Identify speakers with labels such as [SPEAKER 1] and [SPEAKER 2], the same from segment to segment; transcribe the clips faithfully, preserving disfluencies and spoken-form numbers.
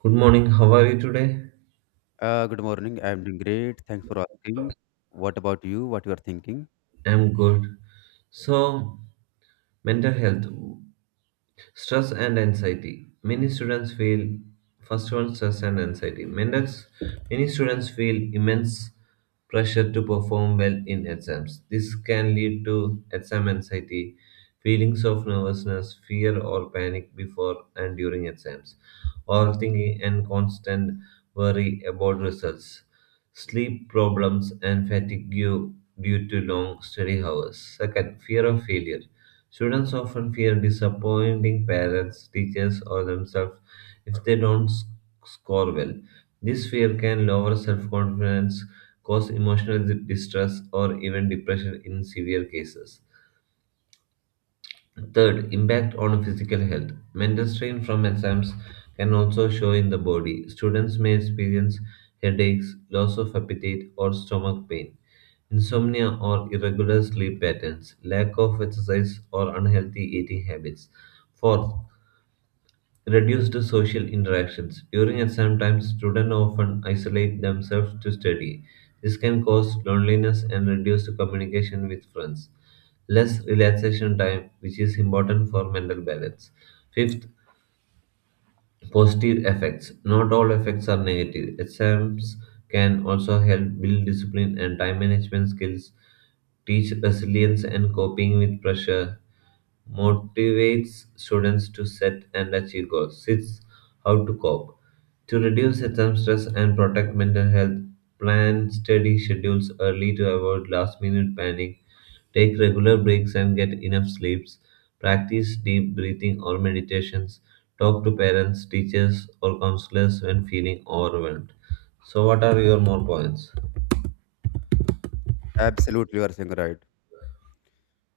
[SPEAKER 1] Good morning. How are you today?
[SPEAKER 2] Uh, good morning. I'm doing great. Thanks for asking. What about you? What you are thinking?
[SPEAKER 1] I'm good. So, mental health, stress and anxiety. Many students feel first one stress and anxiety. Mental, many students feel immense pressure to perform well in exams. This can lead to exam anxiety, feelings of nervousness, fear or panic before and during exams, overthinking and constant worry about results. Sleep problems and fatigue due to long study hours. Second, fear of failure. Students often fear disappointing parents, teachers, or themselves if they don't s- score well. This fear can lower self confidence, cause emotional distress, or even depression in severe cases. Third, impact on physical health. Mental strain from exams can also show in the body. Students may experience headaches, loss of appetite, or stomach pain, insomnia or irregular sleep patterns, lack of exercise, or unhealthy eating habits. Fourth, reduced social interactions. During exam times, students often isolate themselves to study. This can cause loneliness and reduced communication with friends. Less relaxation time, which is important for mental balance. Fifth, positive effects. Not all effects are negative. Exams can also help build discipline and time management skills, teach resilience and coping with pressure, motivates students to set and achieve goals. Six, how to cope. To reduce exam stress and protect mental health, plan steady schedules early to avoid last minute panic. Take regular breaks and get enough sleeps. Practice deep breathing or meditations. Talk to parents, teachers, or counselors when feeling overwhelmed. So, what are your more points?
[SPEAKER 2] Absolutely, you are saying right.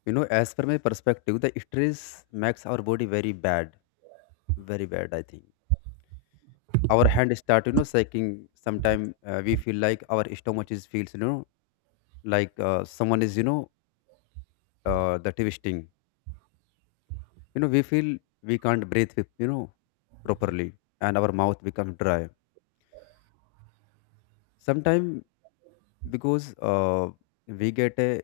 [SPEAKER 2] You know, as per my perspective, the stress makes our body very bad, very bad. I think our hand start, you know, shaking. Sometimes uh, we feel like our stomach is feels, you know, like uh, someone is, you know, uh, the twisting. You know, we feel we can't breathe, with, you know, properly, and our mouth becomes dry sometimes because uh, we get a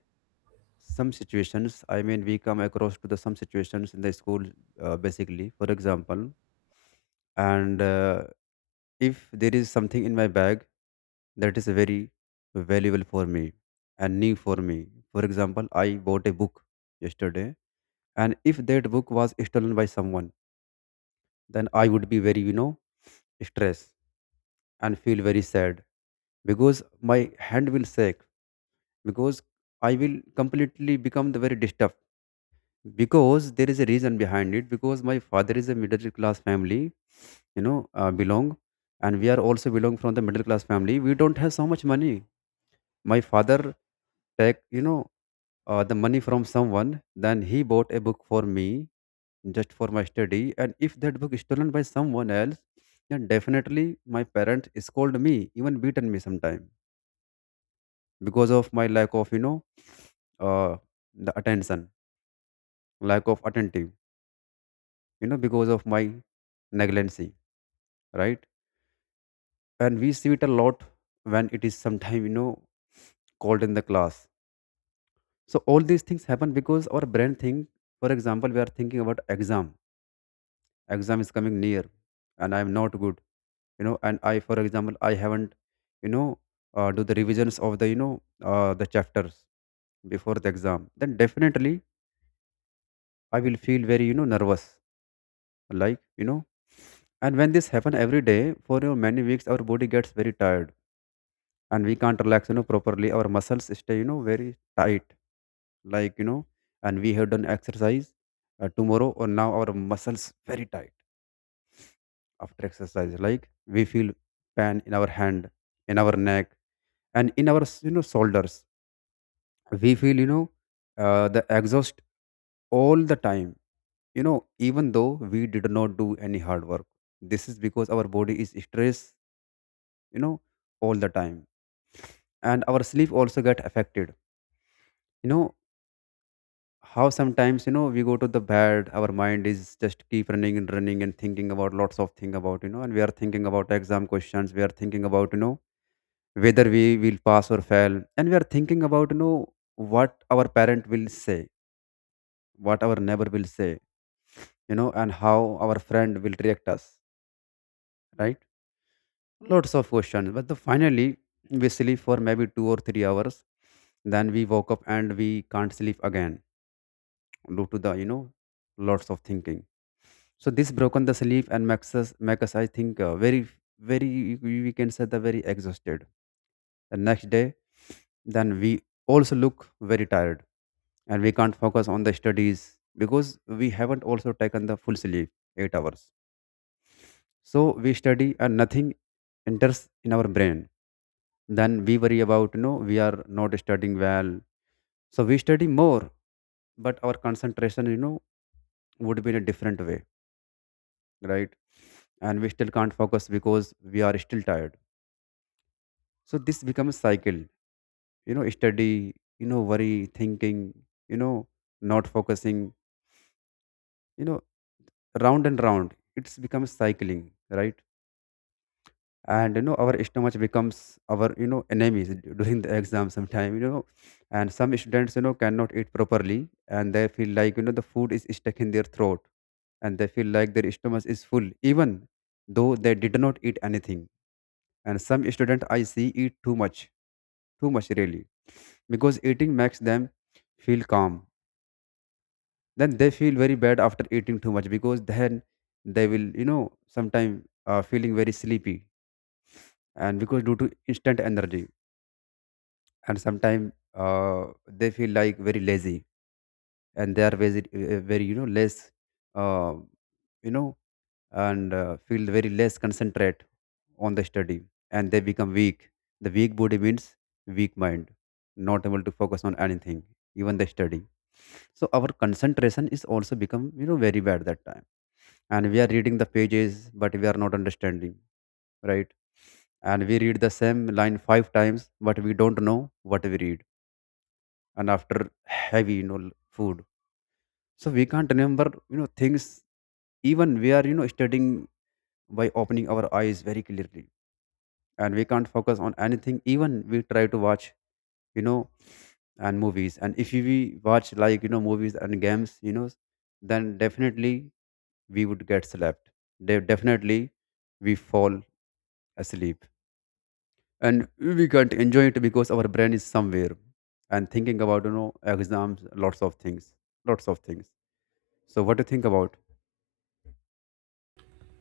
[SPEAKER 2] some situations, I mean we come across to the some situations in the school, uh, basically, for example, and uh, if there is something in my bag that is very valuable for me and new for me. For example, I bought a book yesterday, and if that book was stolen by someone, then I would be very, you know, stressed and feel very sad because my hand will shake, because I will completely become the very disturbed, because there is a reason behind it, because my father is a middle class family, you know, uh, belong, and we are also belong from the middle class family. We don't have so much money. My father take you know uh, the money from someone. Then he bought a book for me just for my study. And if that book is stolen by someone else, then definitely my parents scold me, even beaten me sometime because of my lack of, you know, uh, the attention, lack of attentive, you know, because of my negligence, right? And we see it a lot when it is sometime, you know, called in the class. So all these things happen because our brain think, for example, we are thinking about exam exam is coming near and I am not good, you know and I, for example, I haven't, you know uh, do the revisions of the, you know uh, the chapters before the exam, then definitely I will feel very, you know nervous, like you know and when this happen every day for, you know, many weeks, our body gets very tired and we can't relax, you know properly. Our muscles stay, you know very tight, like you know and we have done exercise uh, tomorrow or now. Our muscles very tight after exercise, like we feel pain in our hand, in our neck, and in our, you know shoulders. We feel, you know uh, the exhaust all the time, you know even though we did not do any hard work. This is because our body is stressed, you know all the time. And our sleep also get affected, you know how sometimes, you know we go to the bed, our mind is just keep running and running and thinking about lots of thing about, you know and we are thinking about exam questions, we are thinking about, you know whether we will pass or fail, and we are thinking about, you know what our parent will say, what our neighbor will say, you know and how our friend will react us, right? Lots of questions, but the finally we sleep for maybe two or three hours, then we woke up and we can't sleep again due to the, you know lots of thinking. So this broken the sleep and makes us make us I think uh, very very we we can say the very exhausted the next day. Then we also look very tired and we can't focus on the studies because we haven't also taken the full sleep eight hours. So we study and nothing enters in our brain. Then we worry about, you know we are not studying well, so we study more, but our concentration, you know would be in a different way, right? And we still can't focus because we are still tired. So this becomes cycle, you know, study, you know, worry, thinking, you know, not focusing, you know, round and round. It's becomes cycling, right? And you know, our stomach becomes our, you know, enemies d- during the exam sometime, you know. And some students, you know, cannot eat properly and they feel like, you know, the food is stuck in their throat, and they feel like their stomach is full, even though they did not eat anything. And some student I see eat too much too much really, because eating makes them feel calm. Then they feel very bad after eating too much, because then they will, you know sometime uh, feeling very sleepy, and because due to instant energy. And sometimes, uh, they feel like very lazy, and they are very, uh, very, you know less, uh, you know and uh, feel very less concentrate on the study, and they become weak. The weak body means weak mind, not able to focus on anything, even the study. So our concentration is also become, you know very bad that time, and we are reading the pages but we are not understanding, right? And we read the same line five times but we don't know what we read, and after heavy, you know food. So we can't remember, you know things, even we are, you know studying by opening our eyes very clearly, and we can't focus on anything even we try to watch, you know and movies. And if we watch like, you know movies and games, you know then definitely we would get slept. De- definitely we fall asleep, and we can't enjoy it because our brain is somewhere and thinking about, you know exams, lots of things, lots of things. So what do you think about?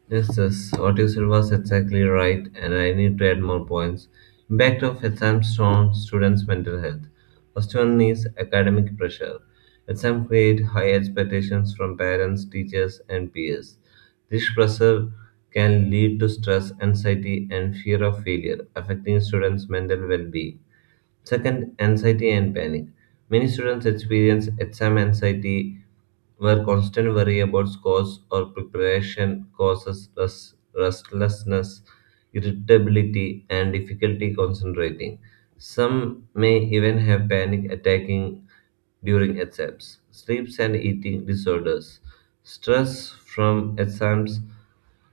[SPEAKER 1] Yes, yes, what you said was exactly right, and I need to add more points. Impact of exams on students' mental health. First one is academic pressure. Exams create high expectations from parents, teachers, and peers. This pressure can lead to stress, anxiety, and fear of failure, affecting students' mental well-being. Second, anxiety and panic. Many students experience exam anxiety where constant worry about scores or preparation causes rest- restlessness, irritability, and difficulty concentrating. Some may even have panic attacking during exams, sleeps and eating disorders, stress from exams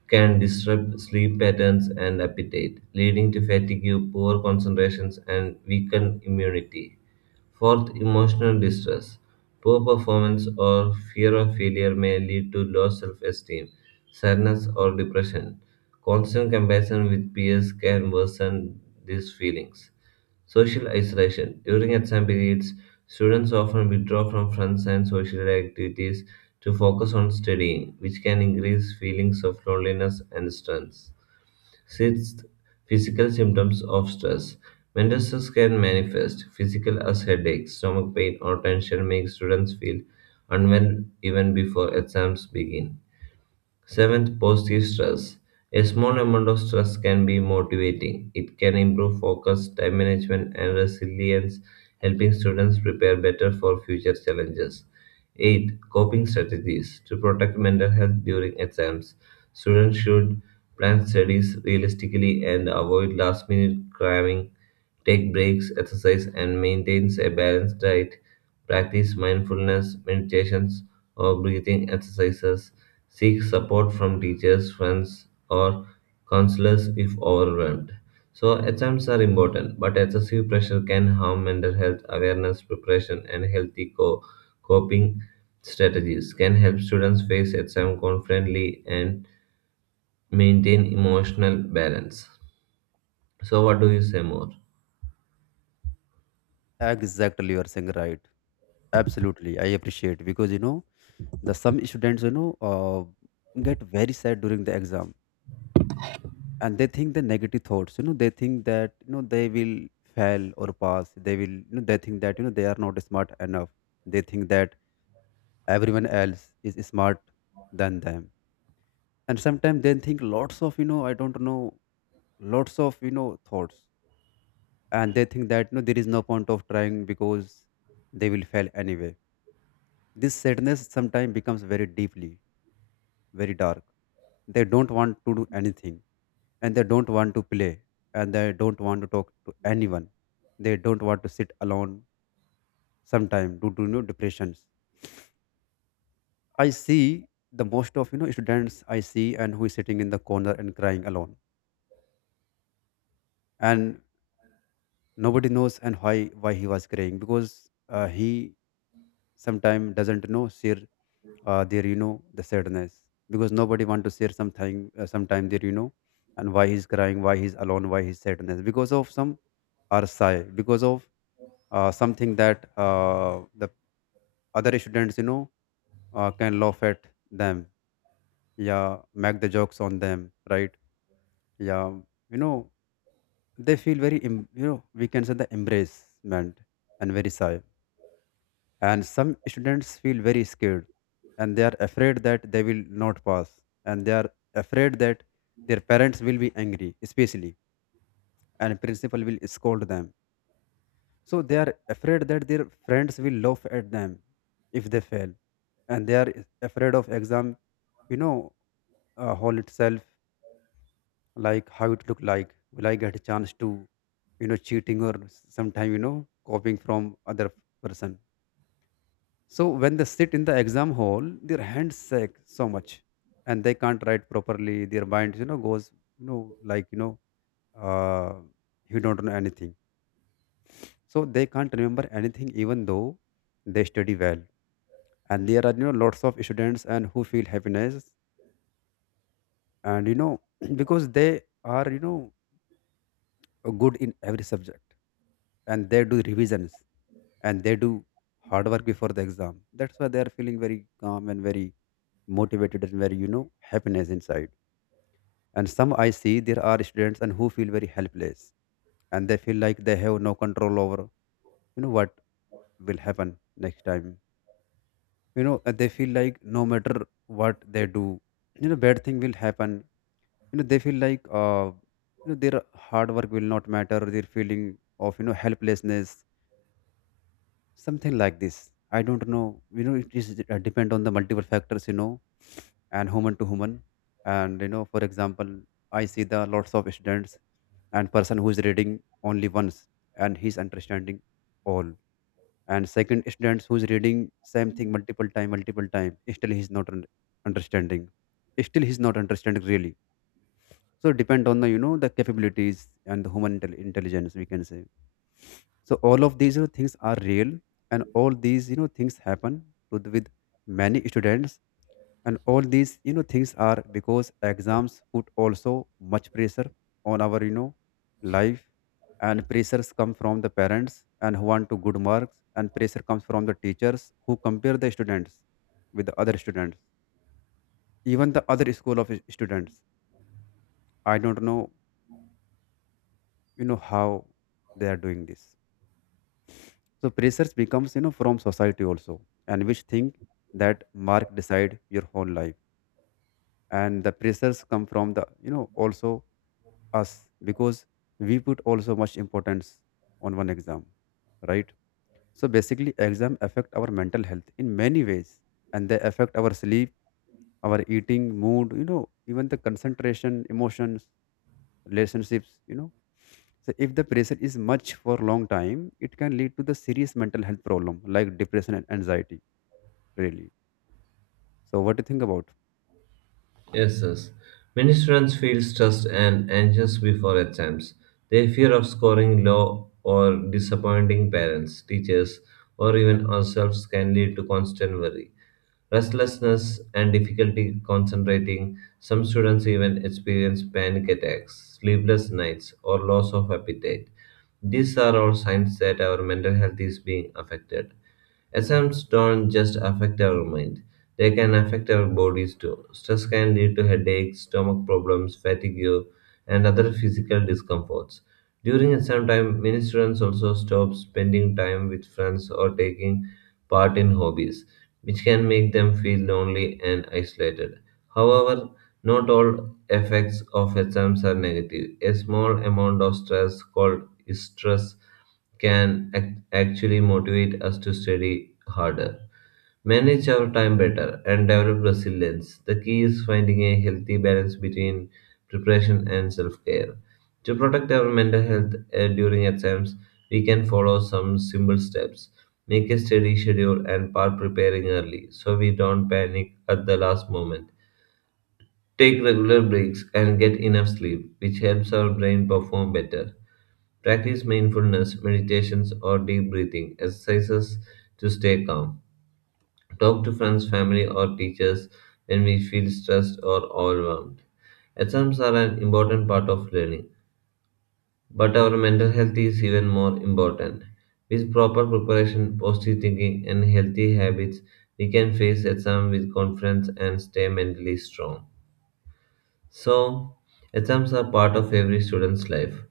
[SPEAKER 1] can disrupt sleep patterns and appetite, leading to fatigue, poor concentrations, and weakened immunity. Fourth, emotional distress. Poor performance or fear of failure may lead to low self esteem, sadness, or depression. Constant comparison with peers can worsen these feelings. Social isolation. During exam periods, students often withdraw from friends and social activities to focus on studying, which can increase feelings of loneliness and stress. Sixth, physical symptoms of stress. Mental stress can manifest physical as headaches, stomach pain, or tension, make students feel unwell even before exams begin. Seventh, positive stress. A small amount of stress can be motivating. It can improve focus, time management, and resilience, helping students prepare better for future challenges. Eight, coping strategies. To protect mental health during exams, students should plan studies realistically and avoid last minute cramming, take breaks, exercise, and maintain a balanced diet. Practice mindfulness meditations or breathing exercises. Seek support from teachers, friends, or counselors if overwhelmed. So, exams are important, but excessive pressure can harm mental health. Awareness, preparation, and healthy co- coping strategies can help students face exam confidently and maintain emotional balance. So, what do you say more?
[SPEAKER 2] Exactly you are saying right. Absolutely I appreciate, because, you know the some students, you know uh, get very sad during the exam, and they think the negative thoughts, you know they think that, you know they will fail or pass, they will, you know, they think that, you know they are not smart enough, they think that everyone else is smart than them. And sometimes they think lots of, you know I don't know, lots of, you know thoughts, and they think that, you know there is no point of trying because they will fail anyway. This sadness sometimes becomes very deeply, very dark. They don't want to do anything, and they don't want to play, and they don't want to talk to anyone. They don't want to sit alone sometime due to, you know, depressions. I see the most of, you know students I see and who is sitting in the corner and crying alone. And nobody knows, and why why he was crying, because uh, he sometimes doesn't know share uh, their, you know the sadness, because nobody want to share something, uh, sometime their, you know and why he's crying, why he's alone, why he's sadness, because of some or sigh because of uh, something that uh, the other students, you know uh, can laugh at them, yeah, make the jokes on them, right? Yeah. you know they feel very em- you know we can say the embracement, and very shy. And some students feel very scared, and they are afraid that they will not pass, and they are afraid that their parents will be angry especially, and principal will scold them. So they are afraid that their friends will laugh at them if they fail. And they are afraid of exam, you know uh, hall itself, like how it look like. Will I get a chance to, you know cheating, or sometime, you know copying from other person? So when they sit in the exam hall, their hands shake so much, and they can't write properly. Their mind, you know goes, you know like you know uh you don't know anything, so they can't remember anything even though they study well. And there are, you know lots of students and who feel happiness, and, you know because they are, you know good in every subject, and they do revisions, and they do hard work before the exam. That's why they are feeling very calm and very motivated and very, you know happiness inside. And some I see there are students and who feel very helpless, and they feel like they have no control over, you know what will happen next time, you know and they feel like no matter what they do, you know bad thing will happen. you know they feel like uh you know their hard work will not matter, their feeling of, you know helplessness. Something like this, I don't know, you know it is uh, depend on the multiple factors, you know and human to human. And, you know for example, I see the lots of students and person who is reading only once and he's understanding all. And second students who is reading same thing multiple time multiple time, still he's not un- understanding, still he's not understanding really. So depend on the, you know the capabilities and the human intel- intelligence, we can say So all of these, you know, things are real. And all these you know things happen to the, with many students. And all these you know things are because exams put also much pressure on our you know life. And pressures come from the parents and who want to good marks, and pressure comes from the teachers who compare the students with the other students, even the other school of students. I don't know you know how they are doing this. So pressures becomes, you know from society also, and which think that mark decide your whole life. And the pressures come from the, you know also us, because we put also much importance on one exam, right? So basically, exam affect our mental health in many ways. And they affect our sleep, our eating mood, you know even the concentration, emotions, relationships you know So if the pressure is much for long time, it can lead to the serious mental health problem like depression and anxiety, really. So what do you think about?
[SPEAKER 1] Yes, yes. Many students feel stressed and anxious before exams. They fear of scoring low or disappointing parents, teachers, or even ourselves can lead to constant worry, restlessness, and difficulty concentrating. Some students even experience panic attacks, sleepless nights, or loss of appetite. These are all signs that our mental health is being affected. Exams don't just affect our mind. They can affect our bodies too. Stress can lead to headaches, stomach problems, fatigue, and other physical discomforts. During exam time, many students also stop spending time with friends or taking part in hobbies, which can make them feel lonely and isolated. However, not all effects of exams are negative. A small amount of stress called stress can act- actually motivate us to study harder. Manage our time better and develop resilience. The key is finding a healthy balance between preparation and self care. To protect our mental health uh, during exams, we can follow some simple steps. Make a steady schedule and start preparing early so we don't panic at the last moment. Take regular breaks and get enough sleep, which helps our brain perform better. Practice mindfulness, meditations, or deep breathing exercises to stay calm. Talk to friends, family, or teachers when we feel stressed or overwhelmed. Exams are an important part of learning, but our mental health is even more important. With proper preparation, positive thinking, and healthy habits, we can face exams with confidence and stay mentally strong. So, exams are part of every student's life.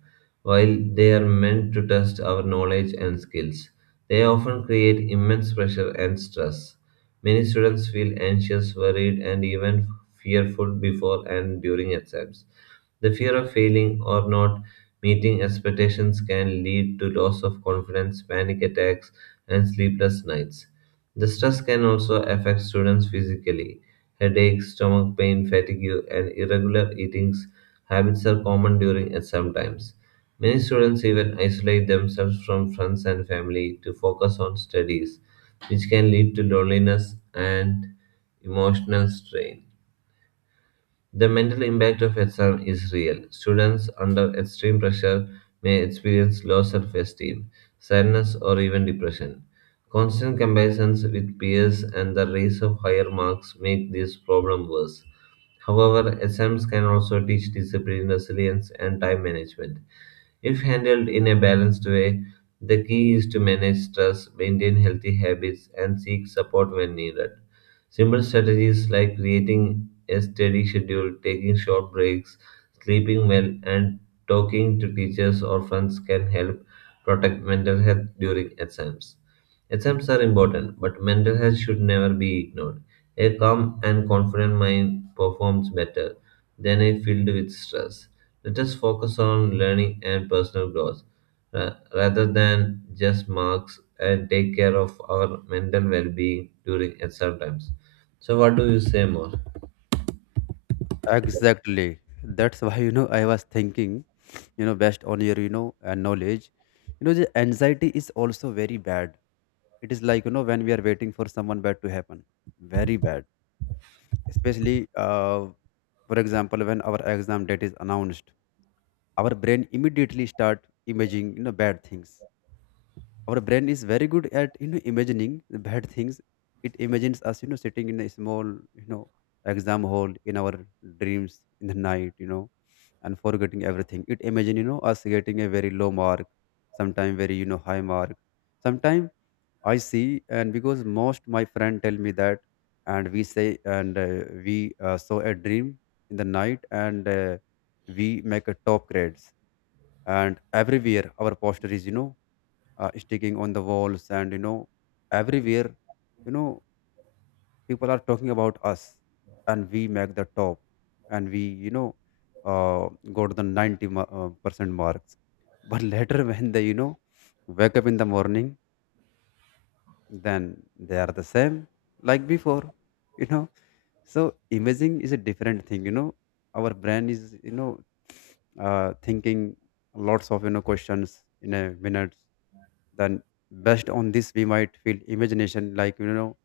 [SPEAKER 1] While they are meant to test our knowledge and skills, they often create immense pressure and stress. Many students feel anxious, worried, and even fearful before and during exams. The fear of failing or not meeting expectations can lead to loss of confidence, panic attacks, and sleepless nights. The stress can also affect students physically. Headaches, stomach pain, fatigue, and irregular eating habits are common during exam times. Many students even isolate themselves from friends and family to focus on studies, which can lead to loneliness and emotional strain. The mental impact of exam is real. Students under extreme pressure may experience low self-esteem, sadness, or even depression. Constant comparisons with peers and the race of higher marks make this problem worse. However, exams can also teach discipline, resilience, and time management. If handled in a balanced way, the key is to manage stress, maintain healthy habits, and seek support when needed. Simple strategies like creating a steady schedule, taking short breaks, sleeping well, and talking to teachers or friends can help protect mental health during exams. Exams are important, but mental health should never be ignored. A calm and confident mind performs better than a filled with stress. Let us focus on learning and personal growth ra- rather than just marks and take care of our mental well being during exam times. So, what do you say more?
[SPEAKER 2] Exactly. That's why, you know, I was thinking, you know, based on your, you know, uh, knowledge, you know, the anxiety is also very bad. It is like, you know, when we are waiting for someone bad to happen, very bad. Especially, uh, for example, when our exam date is announced, our brain immediately start imaging, you know, bad things. Our brain is very good at you know imagining the bad things. It imagines us you know sitting in a small, you know exam hall in our dreams in the night you know and forgetting everything. It imagine you know us getting a very low mark sometime, very you know high mark sometime. I see. And because most my friend tell me that, and we say, and uh, we uh, saw a dream in the night, and uh, we make a top grades, and everywhere our poster is, you know uh, sticking on the walls. And, you know everywhere, you know people are talking about us. And we make the top. And we, you know uh, go to the 90 ma- uh, percent marks. But later when they, you know wake up in the morning, then they are the same like before you know so imaging is a different thing, you know. Our brain is, you know, uh, thinking lots of you know questions in a minute. Then based on this, we might feel imagination, like, you know,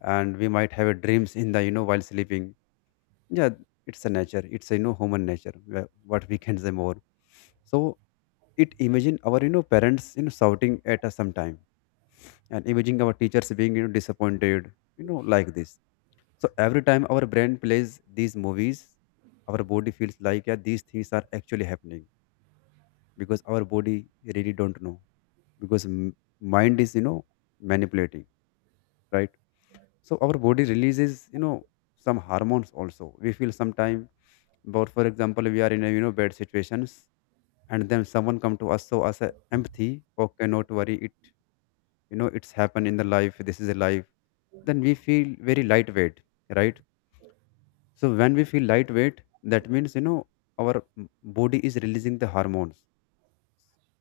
[SPEAKER 2] and we might have a dreams in the, you know while sleeping. Yeah, it's a nature. It's a, you know human nature. wh- What we can say more. So it imagine our, you know parents, you know shouting at us sometime, and imagine our teachers being, you know disappointed, you know, like this. So every time our brain plays these movies, our body feels like, yeah, these things are actually happening, because our body really don't know, because m- mind is, you know manipulating, right? So our body releases you know some hormones also. We feel sometime, but for example, we are in a, you know bad situations, and then someone come to us so us a empathy. Okay, not worry. It you know it's happened in the life. This is a life. Then we feel very lightweight, right? So when we feel lightweight, that means, you know our m- body is releasing the hormones.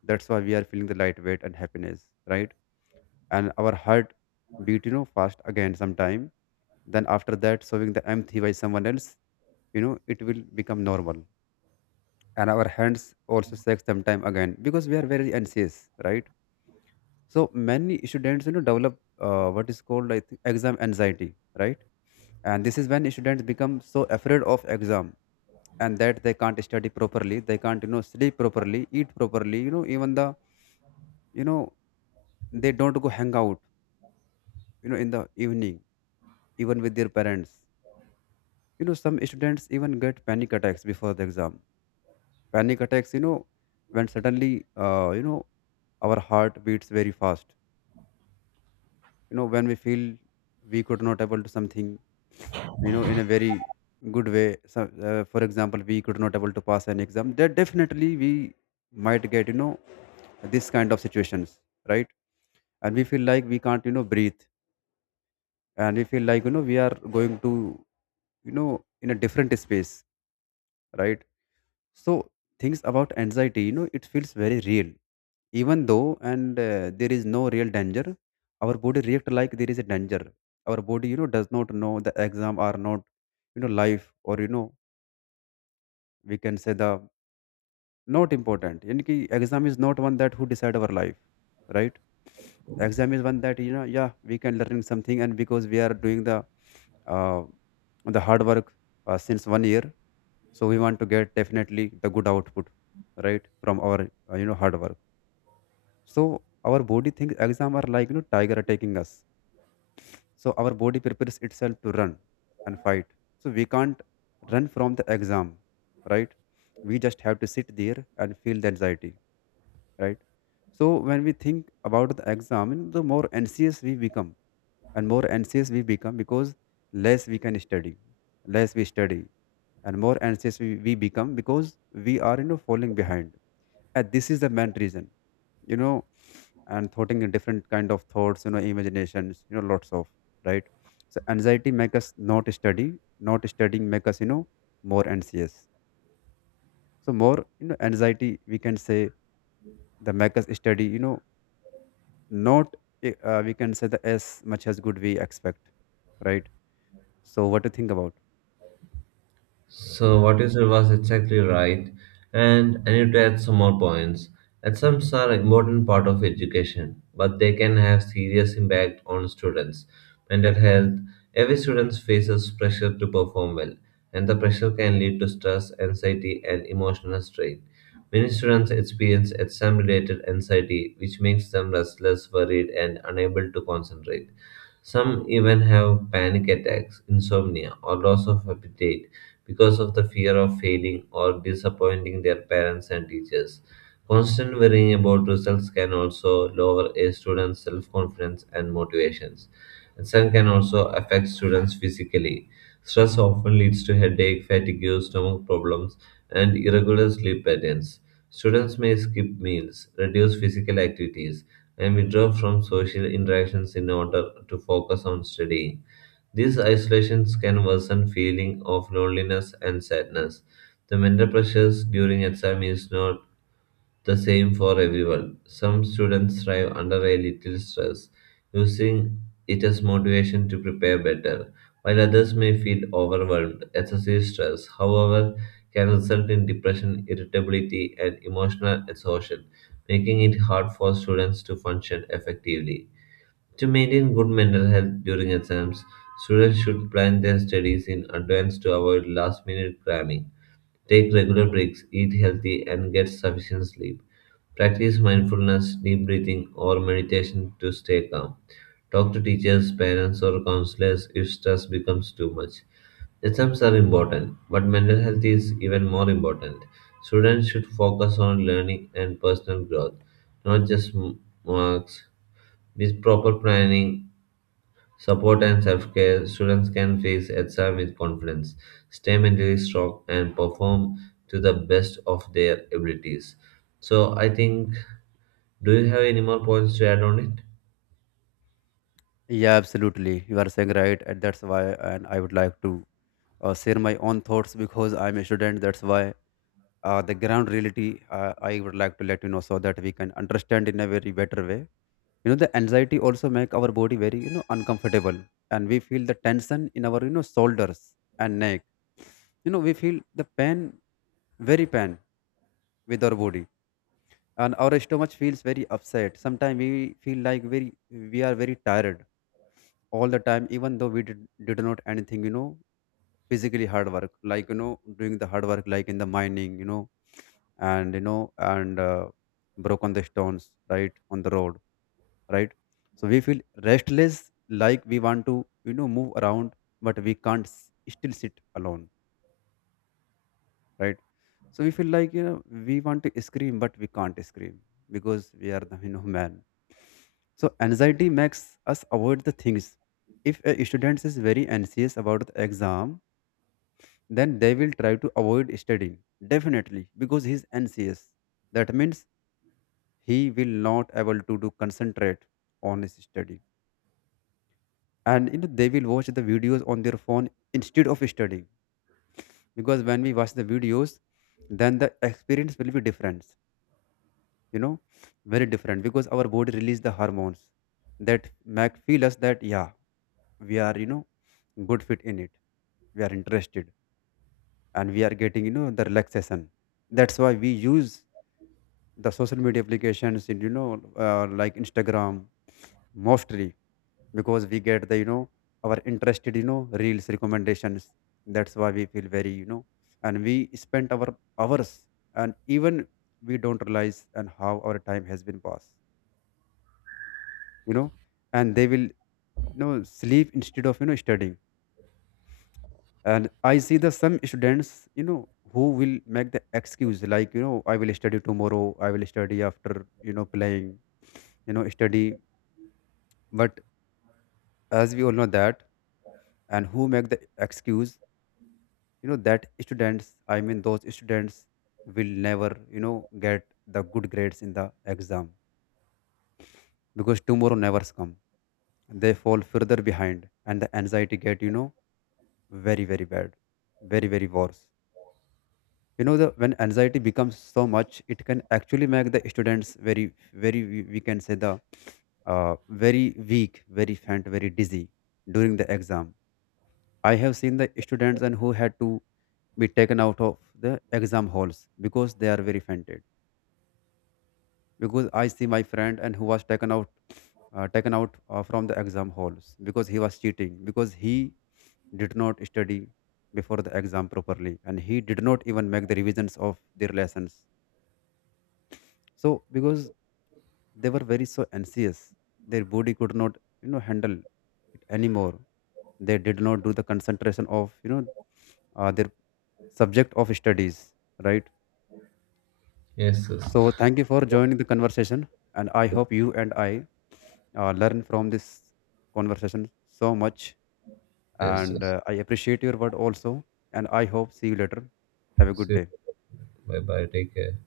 [SPEAKER 2] That's why we are feeling the lightweight and happiness, right? And our heart beat, you know fast again sometime. Then after that, showing the empathy by someone else, you know it will become normal. And our hands also shake sometime again because we are very anxious, right? So many students, you know, develop, uh, what is called, I think, exam anxiety, right? And this is when students become so afraid of exam and that they can't study properly. They can't, you know, sleep properly, eat properly, you know, even the, you know, they don't go hang out, you know, in the evening, even with their parents. You know, some students even get panic attacks before the exam. Panic attacks, you know, when suddenly, uh, you know, our heart beats very fast. You know, when we feel we could not able to something, you know in a very good way. So, uh, for example, we could not able to pass an exam, then definitely we might get, you know this kind of situations, right? And we feel like we can't, you know breathe. And we feel like, you know we are going to, you know in a different space, right? So things about anxiety, you know it feels very real, even though and uh, there is no real danger. Our body react like there is a danger. Our body, you know does not know the exam are not, you know life, or, you know we can say the not important in ki exam is not one that who decide our life, right? Exam is one that, you know yeah, we can learn something. And because we are doing the uh, the hard work, uh, since one year, so we want to get definitely the good output, right, from our, uh, you know hard work. So our body thinks exam are like, you know tiger attacking us. So our body prepares itself to run and fight. So we can't run from the exam, right? We just have to sit there and feel the anxiety, right? So when we think about the exam, the more anxious we become. And more anxious we become because less we can study, less we study, and more anxious we, we become because we are, you know falling behind. And this is the main reason, you know and thoughting in different kind of thoughts, you know imaginations, you know lots of, right? So anxiety make us not study. Not studying make us, you know more anxious. So more, you know anxiety, we can say, the make us study, you know not, eh, uh, we can say the as much as good we expect, right? So what to think about?
[SPEAKER 1] So what you said was exactly right, and I need to add some more points. Exams are an important part of education, but they can have serious impact on students' mental health. Every student faces pressure to perform well, and the pressure can lead to stress, anxiety, and emotional strain. Many students experience exam-related anxiety, which makes them restless, worried, and unable to concentrate. Some even have panic attacks, insomnia, or loss of appetite because of the fear of failing or disappointing their parents and teachers. Constant worrying about results can also lower a student's self confidence and motivations. And some can also affect students physically. Stress often leads to headache, fatigue, stomach problems, and irregular sleep patterns. Students may skip meals, reduce physical activities, and withdraw from social interactions in order to focus on studying. These isolations can worsen feeling of loneliness and sadness. The mental pressures during exam is not the same for everyone. Some students thrive under a little stress, using it as motivation to prepare better, while others may feel overwhelmed. Excessive stress, however, can result in depression, irritability, and emotional exhaustion, making it hard for students to function effectively. To maintain good mental health during exams, students should plan their studies in advance to avoid last minute cramming, take regular breaks, eat healthy, and get sufficient sleep. Practice mindfulness, deep breathing, or meditation to stay calm. Talk to teachers, parents, or counselors if stress becomes too much. Exams are important, but mental health is even more important. Students should focus on learning and personal growth, not just m- marks. With proper planning support and self-care, students can face exam with confidence, stay mentally strong, and perform to the best of their abilities. So I think, do you have any more points to add on it?
[SPEAKER 2] Yeah, absolutely, you are saying right, and that's why, and I would like to, uh, share my own thoughts because I'm a student, that's why. Uh, the ground reality, uh, I would like to let you know so that we can understand in a very better way. You know the anxiety also make our body very, you know uncomfortable, and we feel the tension in our, you know shoulders and neck. You know we feel the pain, very pain, with our body. And our stomach feels very upset. Sometimes we feel like very, we are very tired all the time, even though we did, did not anything, you know physically hard work, like, you know doing the hard work like in the mining, you know and you know and uh, broke the stones, right, on the road, right? So we feel restless, like we want to, you know move around, but we can't s- still sit alone, right? So we feel like, you know we want to scream, but we can't scream because we are the you know man. So anxiety makes us avoid the things. If a student is very anxious about the exam, then they will try to avoid studying, definitely, because he's anxious. That means he will not able to do concentrate on his study. And, you know they will watch the videos on their phone instead of studying. Because when we watch the videos, then the experience will be different, you know very different, because our body release the hormones that make feel us that, yeah, we are, you know good fit in it, we are interested, and we are getting, you know the relaxation. That's why we use the social media applications, you know uh, like Instagram mostly, because we get the, you know our interested, you know reels recommendations. That's why we feel very, you know and we spend our hours, and even we don't realize and how our time has been passed you know and they will, you know sleep instead of, you know studying. And I see the some students, you know who will make the excuse like, you know I will study tomorrow, I will study after, you know playing, you know study. But as we all know that, and who make the excuse, you know that students, I mean those students, will never, you know get the good grades in the exam, because tomorrow never come. They fall further behind, and the anxiety get, you know very very bad, very very worse. You know the when anxiety becomes so much, it can actually make the students very very, we we can say the uh, very weak, very faint, very dizzy during the exam. I have seen the students and who had to be taken out of the exam halls because they are very fainted. Because I see my friend and who was taken out, uh, taken out uh, from the exam halls because he was cheating, because he did not study before the exam properly, and he did not even make the revisions of their lessons. So because they were very so anxious, their body could not, you know handle it anymore. They did not do the concentration of, you know uh, their subject of studies, right?
[SPEAKER 1] Yes, yes.
[SPEAKER 2] So thank you for joining the conversation, and I hope you and I, uh, learn from this conversation so much.
[SPEAKER 1] Yes,
[SPEAKER 2] And,
[SPEAKER 1] yes.
[SPEAKER 2] uh, I appreciate your word also. And I hope see you later. Have a
[SPEAKER 1] See
[SPEAKER 2] good day.
[SPEAKER 1] you. Bye bye. Take care.